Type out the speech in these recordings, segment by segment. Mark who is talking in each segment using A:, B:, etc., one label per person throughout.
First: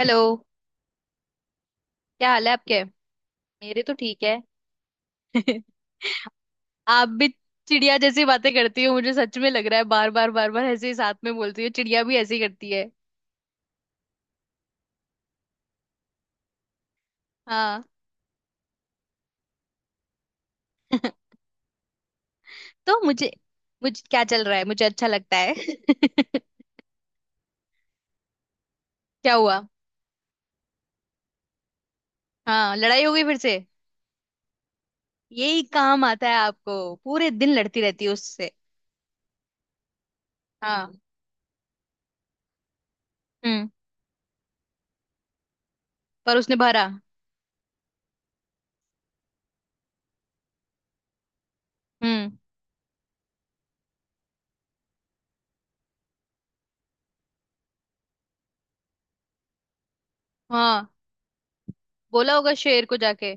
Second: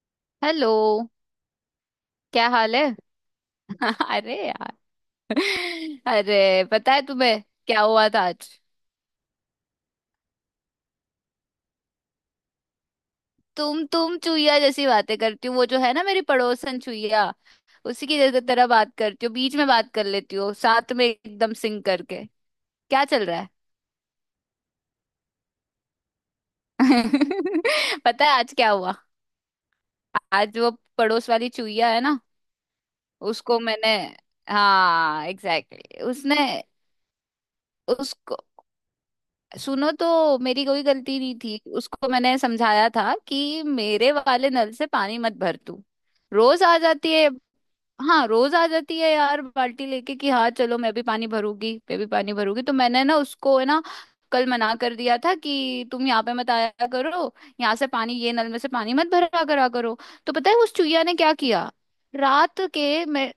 A: Hello.
B: Hello.
A: क्या हाल
B: क्या
A: है
B: हाल
A: आपके?
B: है।
A: मेरे तो ठीक है।
B: अरे यार। अरे पता है
A: आप भी
B: तुम्हें क्या
A: चिड़िया
B: हुआ था
A: जैसी
B: आज।
A: बातें करती हो, मुझे सच में लग रहा है बार बार बार बार ऐसे ही साथ में बोलती हो, चिड़िया भी ऐसे ही करती है।
B: तुम चुईया जैसी बातें करती हो। वो जो है ना, मेरी पड़ोसन चुईया।
A: हाँ।
B: उसी की जगह तरह बात करती हो, बीच में बात कर लेती हो, साथ में एकदम सिंग करके।
A: तो
B: क्या चल
A: मुझे
B: रहा है।
A: मुझे क्या चल रहा है, मुझे अच्छा लगता है। क्या
B: पता है आज क्या हुआ।
A: हुआ?
B: आज वो पड़ोस वाली चुईया है ना,
A: हाँ, लड़ाई हो गई फिर से।
B: उसको मैंने हाँ
A: यही
B: एग्जैक्टली
A: काम
B: exactly।
A: आता है
B: उसने
A: आपको, पूरे दिन लड़ती रहती है
B: उसको
A: उससे।
B: सुनो, तो मेरी कोई
A: हाँ।
B: गलती नहीं थी। उसको मैंने समझाया था कि
A: हम्म।
B: मेरे वाले नल से पानी मत भर तू।
A: पर उसने
B: रोज आ
A: भरा?
B: जाती है। हाँ रोज आ जाती है यार, बाल्टी लेके कि हाँ चलो मैं भी पानी भरूंगी मैं भी
A: हम्म।
B: पानी भरूंगी। तो मैंने ना उसको है ना कल मना कर दिया था कि तुम यहाँ पे मत आया करो। यहाँ से पानी, ये नल में से पानी मत भरा करा करो। तो पता है उस
A: हाँ,
B: चुहिया ने क्या किया।
A: बोला होगा
B: रात
A: शेर को
B: के मैं
A: जाके।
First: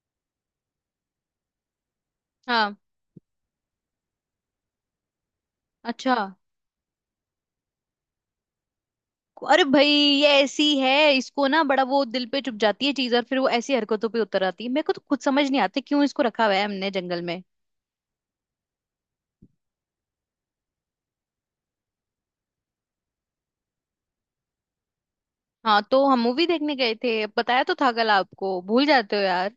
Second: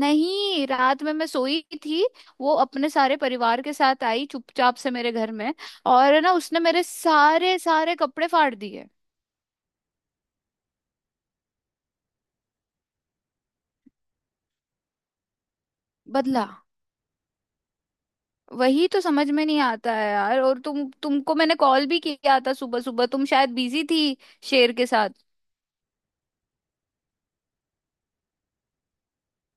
B: नहीं, रात में मैं सोई थी। वो
A: हाँ।
B: अपने सारे परिवार के साथ आई चुपचाप से मेरे घर में।
A: अच्छा।
B: और ना उसने मेरे सारे सारे कपड़े फाड़ दिए।
A: अरे भाई, ये ऐसी है, इसको ना बड़ा वो दिल पे चुप जाती है चीज, और फिर वो ऐसी हरकतों पे उतर आती है। मेरे को तो खुद समझ नहीं आती क्यों इसको रखा
B: बदला।
A: हुआ है हमने जंगल में।
B: वही तो समझ में नहीं आता है यार। और तुमको मैंने कॉल भी किया था, सुबह सुबह तुम शायद बिजी थी शेर के साथ।
A: हाँ, तो हम मूवी देखने गए थे, बताया तो था कल आपको, भूल जाते हो यार।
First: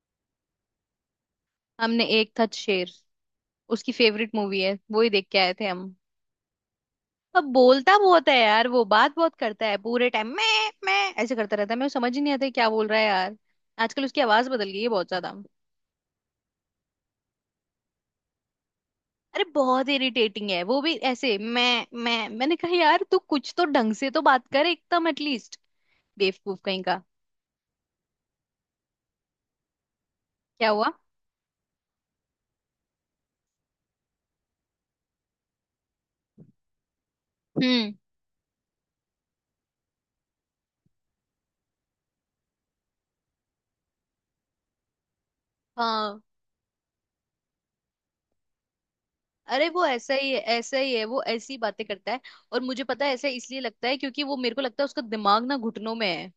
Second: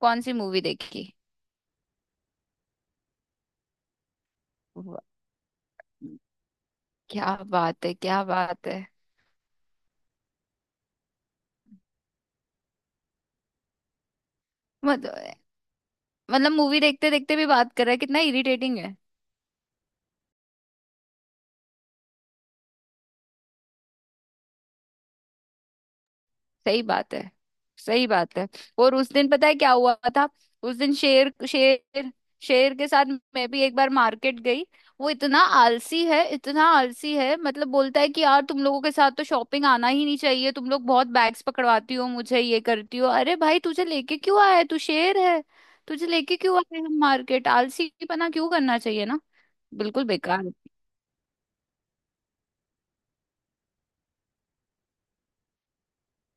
B: कौन सी मूवी देखी।
A: हमने एक था शेर, उसकी फेवरेट मूवी है,
B: वाह,
A: वो ही देख के आए थे हम।
B: क्या
A: अब
B: बात है,
A: बोलता
B: क्या
A: बहुत है
B: बात
A: यार, वो
B: है।
A: बात बहुत करता है, पूरे टाइम मैं ऐसे करता रहता है, मेरे को समझ ही नहीं आता है क्या बोल रहा है यार। आजकल उसकी आवाज बदल गई है बहुत ज्यादा।
B: मतलब मतलब मूवी देखते देखते भी बात कर रहा है, कितना इरिटेटिंग है।
A: अरे बहुत इरिटेटिंग है, वो भी ऐसे मैं मैंने कहा यार तू कुछ तो ढंग से तो बात कर एकदम एटलीस्ट। बेवकूफ
B: सही
A: कहीं का।
B: बात है। सही बात है। और उस दिन पता है क्या हुआ था।
A: क्या
B: उस
A: हुआ?
B: दिन शेर शेर शेर के साथ मैं भी एक बार मार्केट गई। वो इतना आलसी है इतना आलसी है, मतलब
A: हम्म।
B: बोलता है कि यार तुम लोगों के साथ तो शॉपिंग आना ही नहीं चाहिए, तुम लोग बहुत बैग्स पकड़वाती हो मुझे ये करती हो। अरे भाई तुझे लेके क्यों आया है, तू शेर है। तुझे
A: हाँ।
B: लेके क्यों आए हम मार्केट, आलसीपना क्यों करना चाहिए ना।
A: अरे, वो
B: बिल्कुल
A: ऐसा ही है,
B: बेकार।
A: ऐसा ही है, वो ऐसी ही बातें करता है। और मुझे पता है ऐसा इसलिए लगता है क्योंकि वो, मेरे को लगता है, उसका दिमाग ना घुटनों में है।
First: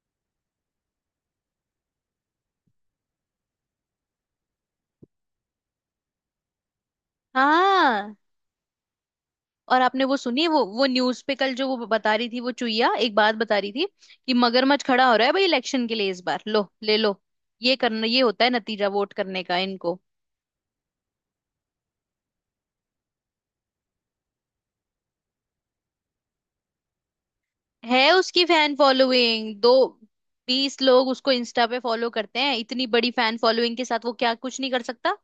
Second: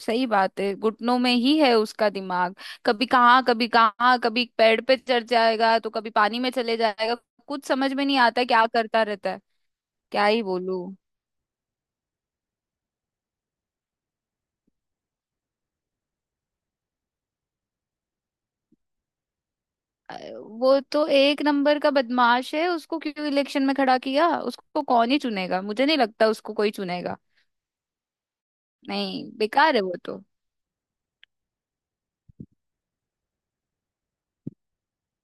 B: सही बात है, घुटनों में ही है उसका दिमाग। कभी कहाँ कभी कहाँ, कभी पेड़ पे चढ़ जाएगा तो कभी पानी में चले जाएगा। कुछ समझ में
A: हाँ।
B: नहीं आता क्या करता रहता है।
A: और आपने वो
B: क्या
A: सुनी
B: ही
A: है, वो
B: बोलूं।
A: न्यूज पे कल जो वो बता रही थी, वो चुईया एक बात बता रही थी कि मगरमच्छ खड़ा हो रहा है भाई इलेक्शन के लिए इस बार, लो ले लो। ये करना, ये होता है नतीजा वोट करने का इनको।
B: वो तो एक नंबर का बदमाश है, उसको क्यों इलेक्शन में खड़ा किया। उसको कौन ही चुनेगा, मुझे नहीं लगता उसको कोई चुनेगा।
A: है उसकी फैन
B: नहीं
A: फॉलोइंग दो,
B: बेकार है वो तो।
A: बीस लोग उसको इंस्टा पे फॉलो करते हैं, इतनी बड़ी फैन फॉलोइंग के साथ वो क्या कुछ नहीं कर सकता।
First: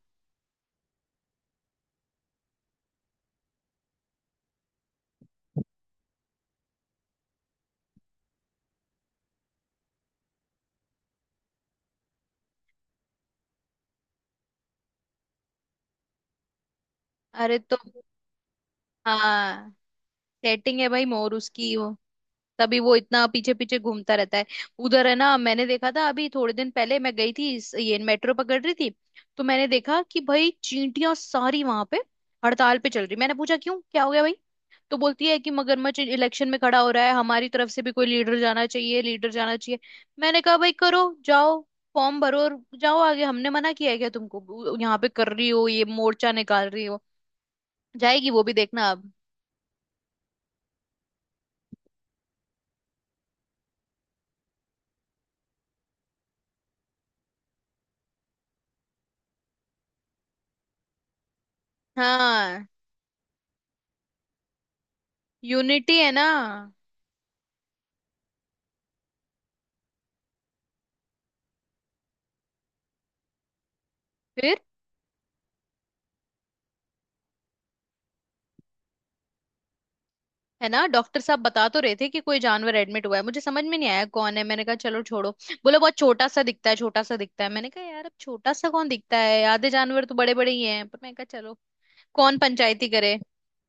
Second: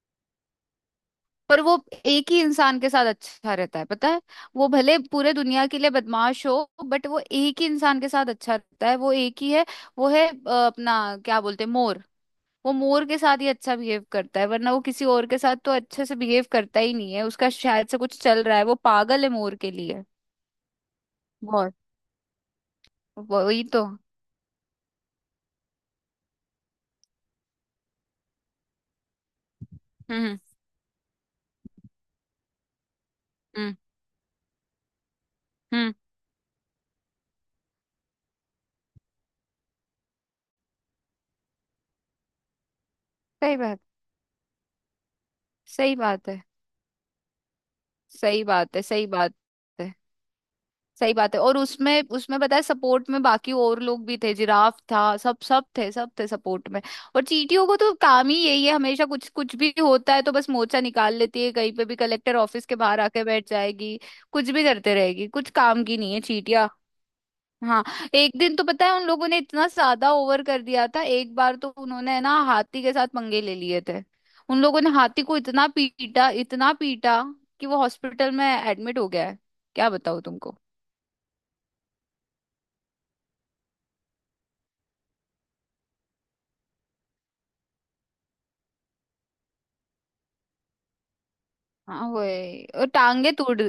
B: पर वो एक ही इंसान के साथ अच्छा रहता है पता है। वो भले पूरे दुनिया के लिए बदमाश हो बट वो एक ही इंसान के साथ अच्छा रहता है, वो एक ही है। वो है अपना क्या बोलते हैं, मोर। वो मोर के साथ ही अच्छा बिहेव करता है, वरना वो किसी और के साथ तो अच्छे से बिहेव करता ही नहीं है। उसका
A: अरे तो।
B: शायद से कुछ चल रहा है, वो पागल है मोर
A: हाँ।
B: के लिए।
A: सेटिंग है भाई, मोर
B: बहुत।
A: उसकी वो, तभी वो इतना पीछे
B: वही
A: पीछे
B: तो।
A: घूमता रहता है। उधर है ना, मैंने देखा था अभी थोड़े दिन पहले, मैं गई थी, ये मेट्रो पकड़ रही थी, तो मैंने देखा कि
B: हम्म
A: भाई चींटियां सारी वहां पे हड़ताल पे चल रही। मैंने पूछा
B: हम्म
A: क्यों, क्या हो गया भाई? तो बोलती है कि
B: हम्म
A: मगरमच्छ इलेक्शन में खड़ा हो रहा है, हमारी तरफ से भी कोई लीडर जाना चाहिए, लीडर जाना चाहिए। मैंने कहा भाई करो, जाओ फॉर्म भरो और जाओ आगे, हमने
B: सही
A: मना
B: बात।
A: किया है क्या तुमको, यहाँ पे कर रही हो ये
B: सही बात
A: मोर्चा
B: है।
A: निकाल रही हो। जाएगी वो
B: सही
A: भी,
B: बात है।
A: देखना
B: सही
A: अब।
B: बात है। सही बात है। और उसमें उसमें पता है सपोर्ट में बाकी और लोग भी थे, जिराफ था, सब सब थे, सब थे सपोर्ट में। और चींटियों को तो काम ही यही है, हमेशा कुछ कुछ भी होता है तो बस मोर्चा निकाल लेती है कहीं पे भी, कलेक्टर
A: हाँ।
B: ऑफिस के बाहर आके बैठ जाएगी। कुछ भी करते रहेगी, कुछ काम की
A: यूनिटी है
B: नहीं है
A: ना।
B: चींटिया। हाँ, एक दिन तो पता है उन लोगों ने इतना ज्यादा ओवर कर दिया था, एक बार तो उन्होंने ना हाथी के साथ पंगे ले लिए थे।
A: फिर?
B: उन लोगों ने हाथी को इतना पीटा कि वो हॉस्पिटल में एडमिट हो गया है। क्या बताऊँ।
A: है ना। डॉक्टर साहब बता तो रहे थे कि कोई जानवर एडमिट हुआ है, मुझे समझ में नहीं आया कौन है, मैंने कहा चलो छोड़ो। बोले बहुत छोटा सा दिखता है, छोटा सा दिखता है। मैंने कहा यार अब छोटा सा कौन दिखता है, आधे जानवर तो बड़े बड़े ही हैं, पर मैंने कहा चलो,
B: हाँ
A: कौन
B: वही, और
A: पंचायती करे।
B: टांगे तोड़,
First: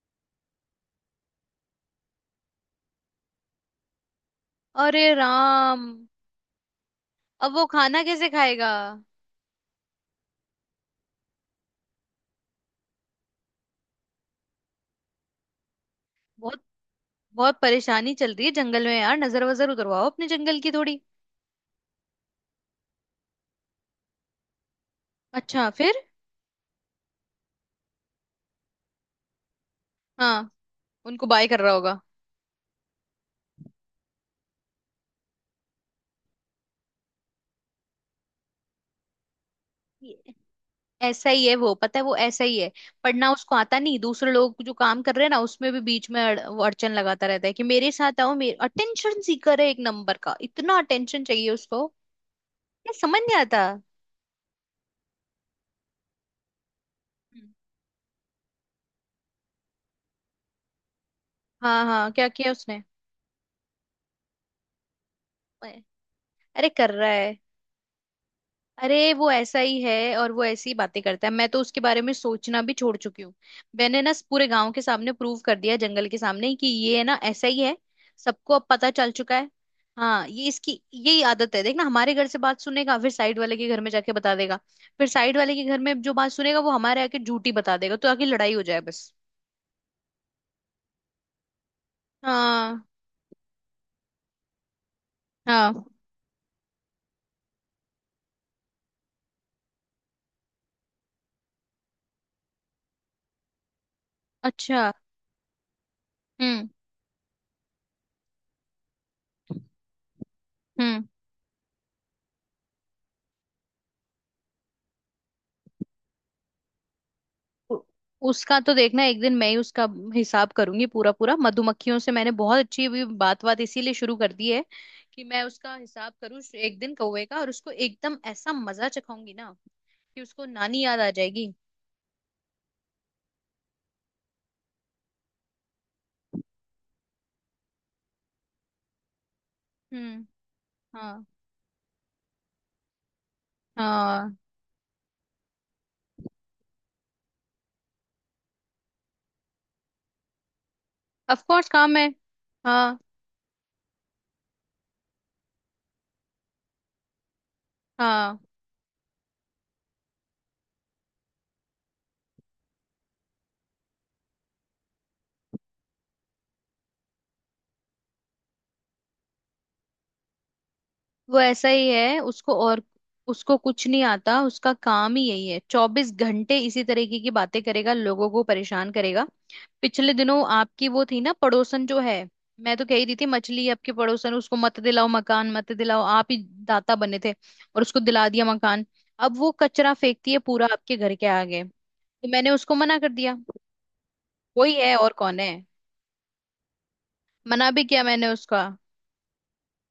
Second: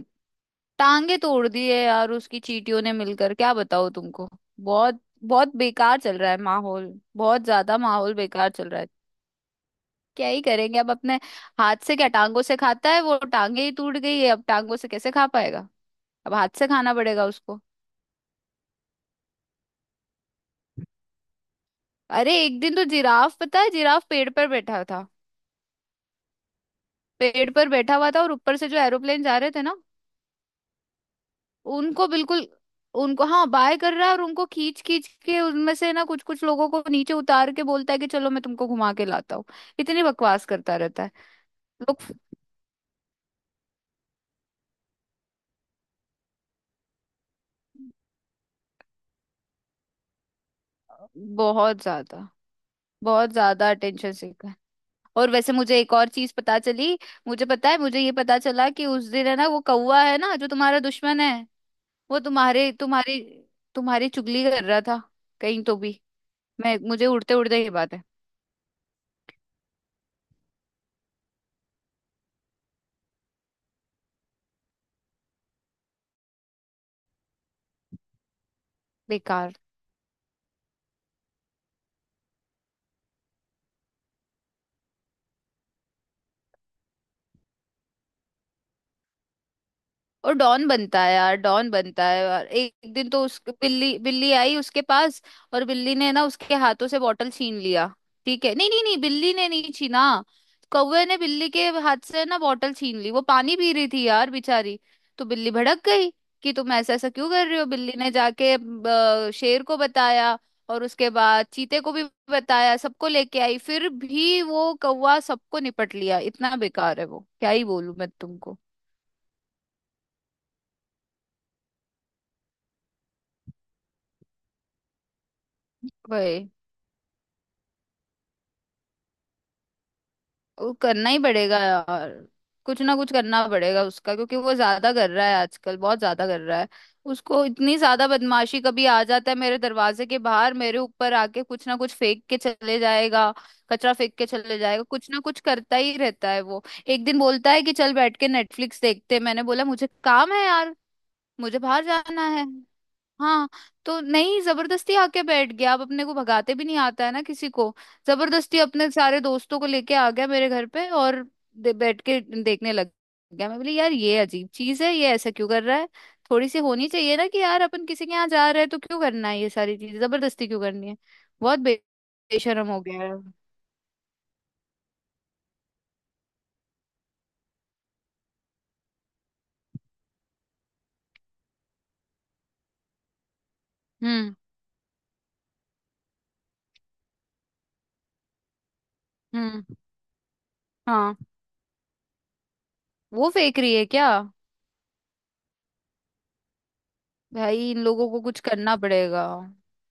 B: टांगे तोड़ दी है यार उसकी चींटियों ने मिलकर, क्या बताओ तुमको। बहुत
A: अरे
B: बहुत
A: राम,
B: बेकार चल रहा है माहौल। बहुत
A: अब वो
B: ज्यादा
A: खाना
B: माहौल
A: कैसे
B: बेकार चल
A: खाएगा।
B: रहा है। क्या ही करेंगे अब अपने हाथ से, क्या टांगों से खाता है वो, टांगे ही टूट गई है, अब टांगों से कैसे खा पाएगा। अब हाथ
A: बहुत
B: से खाना पड़ेगा
A: बहुत
B: उसको।
A: परेशानी चल रही है जंगल में यार, नजर वजर उतरवाओ अपने जंगल की थोड़ी।
B: अरे एक दिन तो जिराफ पता है, जिराफ पेड़ पर बैठा था,
A: अच्छा फिर?
B: पेड़ पर बैठा हुआ था और ऊपर से जो एरोप्लेन जा रहे थे ना,
A: हाँ। उनको बाय कर रहा होगा।
B: उनको बिल्कुल, उनको हाँ बाय कर रहा है, और उनको खींच खींच के उनमें से ना कुछ कुछ लोगों को नीचे उतार के बोलता है कि चलो मैं तुमको घुमा के लाता हूँ। इतनी बकवास करता रहता है
A: ऐसा ही है वो,
B: लोग।
A: पता है, वो ऐसा ही है। पढ़ना उसको आता नहीं, दूसरे लोग जो काम कर रहे हैं ना उसमें भी बीच में वो अड़चन लगाता रहता है कि मेरे साथ आओ, मेरे अटेंशन सीकर है एक नंबर का, इतना अटेंशन चाहिए
B: बहुत
A: उसको।
B: ज्यादा।
A: ये समझ
B: बहुत
A: नहीं आता।
B: ज्यादा अटेंशन सीखा है। और वैसे मुझे एक और चीज पता चली। मुझे
A: हम्म।
B: पता है, मुझे ये पता चला कि उस दिन है ना, वो कौवा है ना जो तुम्हारा दुश्मन है,
A: हाँ हाँ,
B: वो
A: क्या किया
B: तुम्हारे
A: उसने?
B: तुम्हारी तुम्हारी चुगली कर रहा था कहीं तो भी।
A: अरे
B: मैं
A: कर
B: मुझे
A: रहा है।
B: उड़ते उड़ते ये बात है।
A: अरे वो ऐसा ही है और वो ऐसी ही बातें करता है, मैं तो उसके बारे में सोचना भी छोड़ चुकी हूँ। मैंने ना पूरे गांव के सामने प्रूव कर दिया, जंगल के सामने कि ये है ना ऐसा ही है। सबको अब पता चल चुका है।
B: बेकार।
A: हाँ, ये इसकी यही आदत है, देखना हमारे घर से बात सुनेगा फिर साइड वाले के घर में जाके बता देगा। फिर साइड वाले के घर में जो बात सुनेगा वो हमारे आके झूठी बता देगा, तो आके लड़ाई हो जाए बस।
B: और डॉन बनता है यार, डॉन बनता है यार। एक
A: हाँ।
B: एक दिन तो उस बिल्ली बिल्ली आई उसके पास। और
A: हाँ।
B: बिल्ली ने ना उसके हाथों से बॉटल छीन लिया। ठीक है, नहीं नहीं नहीं, बिल्ली ने नहीं छीना। कौवे ने बिल्ली के हाथ से ना बॉटल छीन ली, वो पानी पी रही थी यार बेचारी।
A: अच्छा।
B: तो बिल्ली भड़क गई कि
A: हम्म।
B: तुम ऐसा ऐसा क्यों कर रहे हो। बिल्ली ने जाके शेर को बताया, और
A: हम्म।
B: उसके बाद चीते को भी बताया, सबको लेके आई। फिर भी वो कौवा सबको निपट लिया, इतना बेकार है वो। क्या ही
A: उ-
B: बोलूं मैं तुमको।
A: उसका तो देखना, एक दिन मैं ही उसका हिसाब करूंगी पूरा पूरा, मधुमक्खियों से मैंने बहुत अच्छी अभी बात बात इसीलिए शुरू कर दी है कि मैं उसका हिसाब करूँ
B: वही।
A: एक दिन कौवे का, और उसको एकदम ऐसा मजा चखाऊंगी ना कि उसको
B: वो
A: नानी याद आ
B: करना ही
A: जाएगी।
B: पड़ेगा यार। कुछ ना कुछ करना पड़ेगा उसका क्योंकि वो ज्यादा कर रहा है आजकल, बहुत ज्यादा कर रहा है। उसको इतनी ज्यादा बदमाशी। कभी आ जाता है मेरे दरवाजे के
A: हम्म।
B: बाहर, मेरे ऊपर
A: हाँ।
B: आके कुछ ना कुछ फेंक के चले जाएगा, कचरा फेंक के
A: हाँ।
B: चले जाएगा। कुछ ना कुछ करता ही रहता है वो। एक दिन बोलता है कि चल बैठ के नेटफ्लिक्स देखते हैं। मैंने बोला मुझे काम है यार,
A: ऑफ
B: मुझे
A: कोर्स
B: बाहर
A: काम है।
B: जाना है।
A: हाँ।
B: हाँ, तो नहीं, जबरदस्ती आके बैठ गया। अब अपने को भगाते भी नहीं आता है ना किसी को।
A: हाँ।
B: जबरदस्ती अपने सारे दोस्तों को लेके आ गया मेरे घर पे, और बैठ के देखने लग गया। मैं बोली यार ये अजीब चीज है, ये ऐसा क्यों कर रहा है। थोड़ी सी होनी चाहिए ना कि यार अपन किसी के यहाँ जा रहे हैं तो क्यों करना है ये सारी चीजें, जबरदस्ती क्यों करनी है।
A: वो
B: बहुत
A: ऐसा
B: बे-
A: ही है उसको,
B: बेशरम हो
A: और
B: गया है।
A: उसको कुछ नहीं आता, उसका काम ही यही है, चौबीस घंटे इसी तरीके की बातें करेगा, लोगों को परेशान करेगा। पिछले दिनों आपकी वो थी ना पड़ोसन जो है, मैं तो कह ही रही थी मछली है आपके
B: हम्म।
A: पड़ोसन, उसको मत दिलाओ मकान, मत दिलाओ, आप ही दाता बने थे और उसको दिला दिया मकान। अब वो
B: हम्म।
A: कचरा फेंकती है पूरा आपके घर
B: हाँ।
A: के आगे, तो मैंने उसको मना कर
B: वो
A: दिया।
B: फेंक रही है क्या।
A: वही है, और कौन है। मना
B: भाई इन
A: भी किया
B: लोगों को
A: मैंने
B: कुछ
A: उसका,
B: करना पड़ेगा,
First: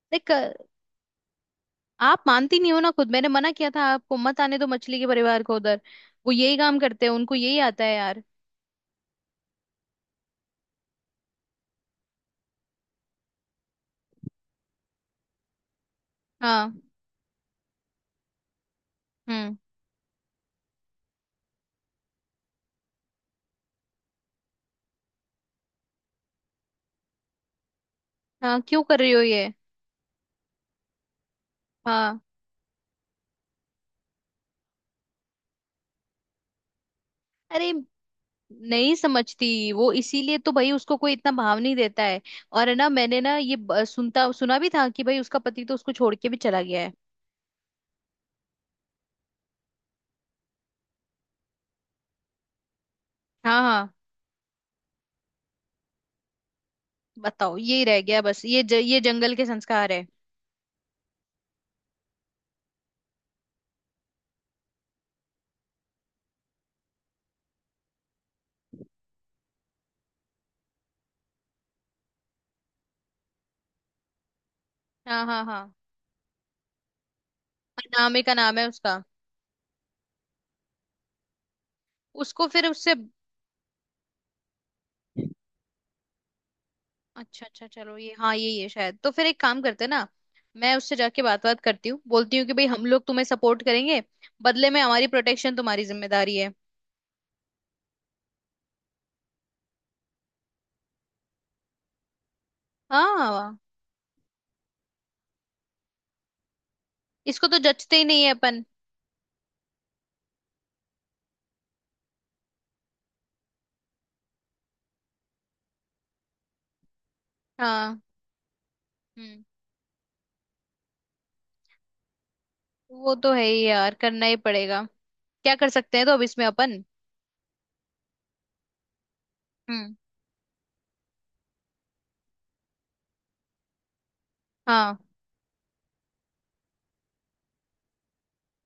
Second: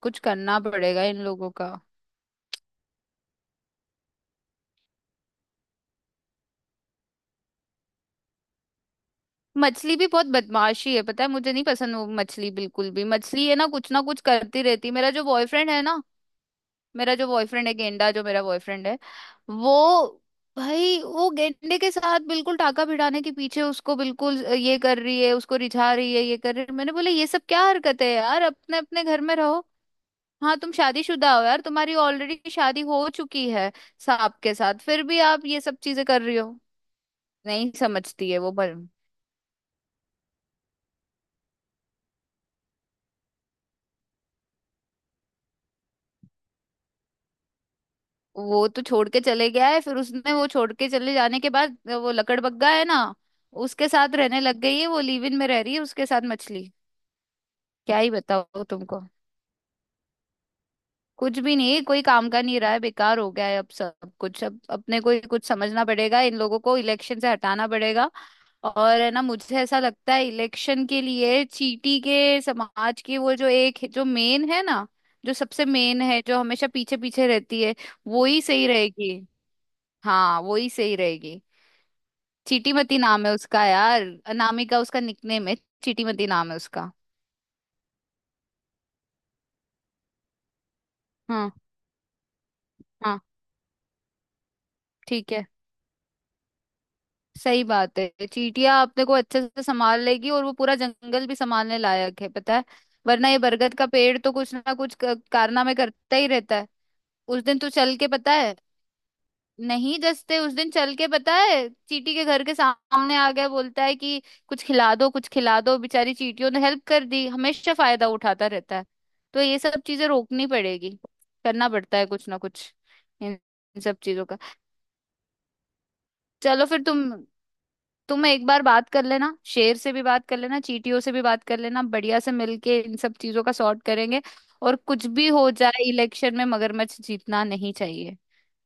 B: कुछ
A: देख
B: करना पड़ेगा इन लोगों का।
A: आप मानती नहीं हो ना खुद, मैंने मना किया था आपको, मत आने दो मछली के परिवार को उधर, वो यही काम करते हैं, उनको यही आता है यार।
B: मछली भी बहुत बदमाशी है पता है, मुझे नहीं पसंद वो मछली बिल्कुल भी। मछली है ना, कुछ ना कुछ करती रहती है। मेरा जो बॉयफ्रेंड है ना,
A: हाँ।
B: मेरा जो बॉयफ्रेंड है गेंडा, जो मेरा बॉयफ्रेंड है
A: हम्म।
B: वो, भाई वो गेंडे के साथ बिल्कुल टाका भिड़ाने के पीछे, उसको बिल्कुल ये कर रही है, उसको रिझा रही है, ये कर रही है। मैंने बोला ये सब क्या हरकत है यार,
A: हाँ,
B: अपने
A: क्यों कर
B: अपने
A: रही हो
B: घर में
A: ये?
B: रहो। हाँ तुम शादीशुदा हो यार, तुम्हारी
A: हाँ।
B: ऑलरेडी शादी हो चुकी है सांप के साथ, फिर भी आप ये सब चीजें कर रही हो, नहीं
A: अरे
B: समझती है वो भर।
A: नहीं समझती, वो इसीलिए तो भाई उसको कोई इतना भाव नहीं देता है। और है ना, मैंने ना ये सुनता सुना भी था कि भाई उसका पति तो उसको छोड़ के भी चला गया है।
B: वो तो छोड़ के चले गया है, फिर उसने वो छोड़ के चले जाने के बाद वो लकड़बग्गा है ना,
A: हाँ
B: उसके
A: हाँ।
B: साथ रहने लग गई है, वो लिव इन में रह रही है उसके साथ मछली।
A: बताओ, ये
B: क्या
A: रह
B: ही
A: गया बस, ये
B: बताओ
A: ये
B: तुमको।
A: जंगल के संस्कार है।
B: कुछ भी नहीं, कोई काम का नहीं रहा है, बेकार हो गया है अब सब कुछ। अब अपने को ही कुछ समझना पड़ेगा, इन लोगों को इलेक्शन से हटाना पड़ेगा। और है ना, मुझे ऐसा लगता है इलेक्शन के लिए चीटी के समाज की वो जो एक जो मेन है ना,
A: हाँ
B: जो
A: हाँ
B: सबसे
A: हाँ।
B: मेन है, जो हमेशा पीछे पीछे रहती है,
A: अनामे
B: वो
A: का
B: ही
A: नाम है
B: सही
A: उसका।
B: रहेगी। हाँ वो ही सही रहेगी।
A: उसको फिर उससे।
B: चीटीमती नाम है उसका यार। अनामिका उसका निकनेम है। चीटीमती नाम है उसका।
A: अच्छा अच्छा, चलो ये, हाँ, ये शायद, तो फिर एक काम करते हैं ना, मैं उससे जाके बात
B: हाँ
A: बात करती हूँ, बोलती हूँ कि भाई हम लोग
B: हाँ।
A: तुम्हें सपोर्ट करेंगे, बदले में हमारी
B: ठीक है।
A: प्रोटेक्शन तुम्हारी जिम्मेदारी है।
B: सही बात है, चींटियां अपने को अच्छे से संभाल लेगी और वो पूरा जंगल भी संभालने लायक है पता है। वरना ये
A: हाँ।
B: बरगद का पेड़ तो कुछ ना कुछ कारनामे करता ही रहता है। उस
A: इसको तो
B: दिन तू
A: जचते
B: चल
A: ही
B: के
A: नहीं है
B: पता है,
A: अपन।
B: नहीं जस्ते, उस दिन चल के पता है चीटी के घर के सामने आ गया बोलता है कि कुछ खिला दो, कुछ खिला दो, बेचारी चीटियों ने हेल्प कर दी, हमेशा
A: हाँ।
B: फायदा उठाता रहता है। तो
A: हम्म।
B: ये सब चीजें रोकनी पड़ेगी। करना पड़ता है कुछ ना कुछ,
A: वो तो
B: इन,
A: है ही
B: इन
A: यार,
B: सब चीजों
A: करना ही
B: का।
A: पड़ेगा। क्या कर सकते हैं तो अब इसमें
B: चलो
A: अपन।
B: फिर, तुम एक बार बात कर लेना, शेर से
A: हम्म।
B: भी बात कर लेना, चीटियों से भी बात कर लेना, बढ़िया से मिलके इन सब चीजों का सॉर्ट करेंगे। और
A: हाँ,
B: कुछ भी हो जाए इलेक्शन में मगरमच्छ जीतना नहीं चाहिए,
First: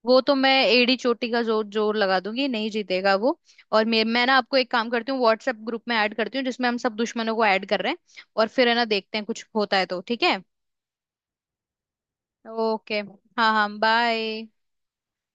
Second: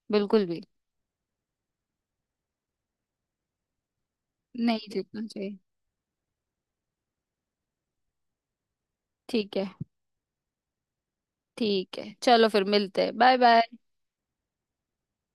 A: वो तो
B: बिल्कुल
A: मैं
B: भी
A: एड़ी चोटी का जोर जोर लगा दूंगी, नहीं जीतेगा वो। और मैं ना आपको एक
B: नहीं
A: काम करती हूँ,
B: जीतना
A: व्हाट्सएप
B: चाहिए।
A: ग्रुप में ऐड करती हूँ जिसमें हम सब दुश्मनों को ऐड कर रहे हैं। और फिर है ना देखते हैं, कुछ
B: ठीक है।
A: होता है तो ठीक है।
B: ठीक है, चलो फिर
A: ओके।
B: मिलते हैं, बाय
A: हाँ
B: बाय।
A: हाँ, बाय।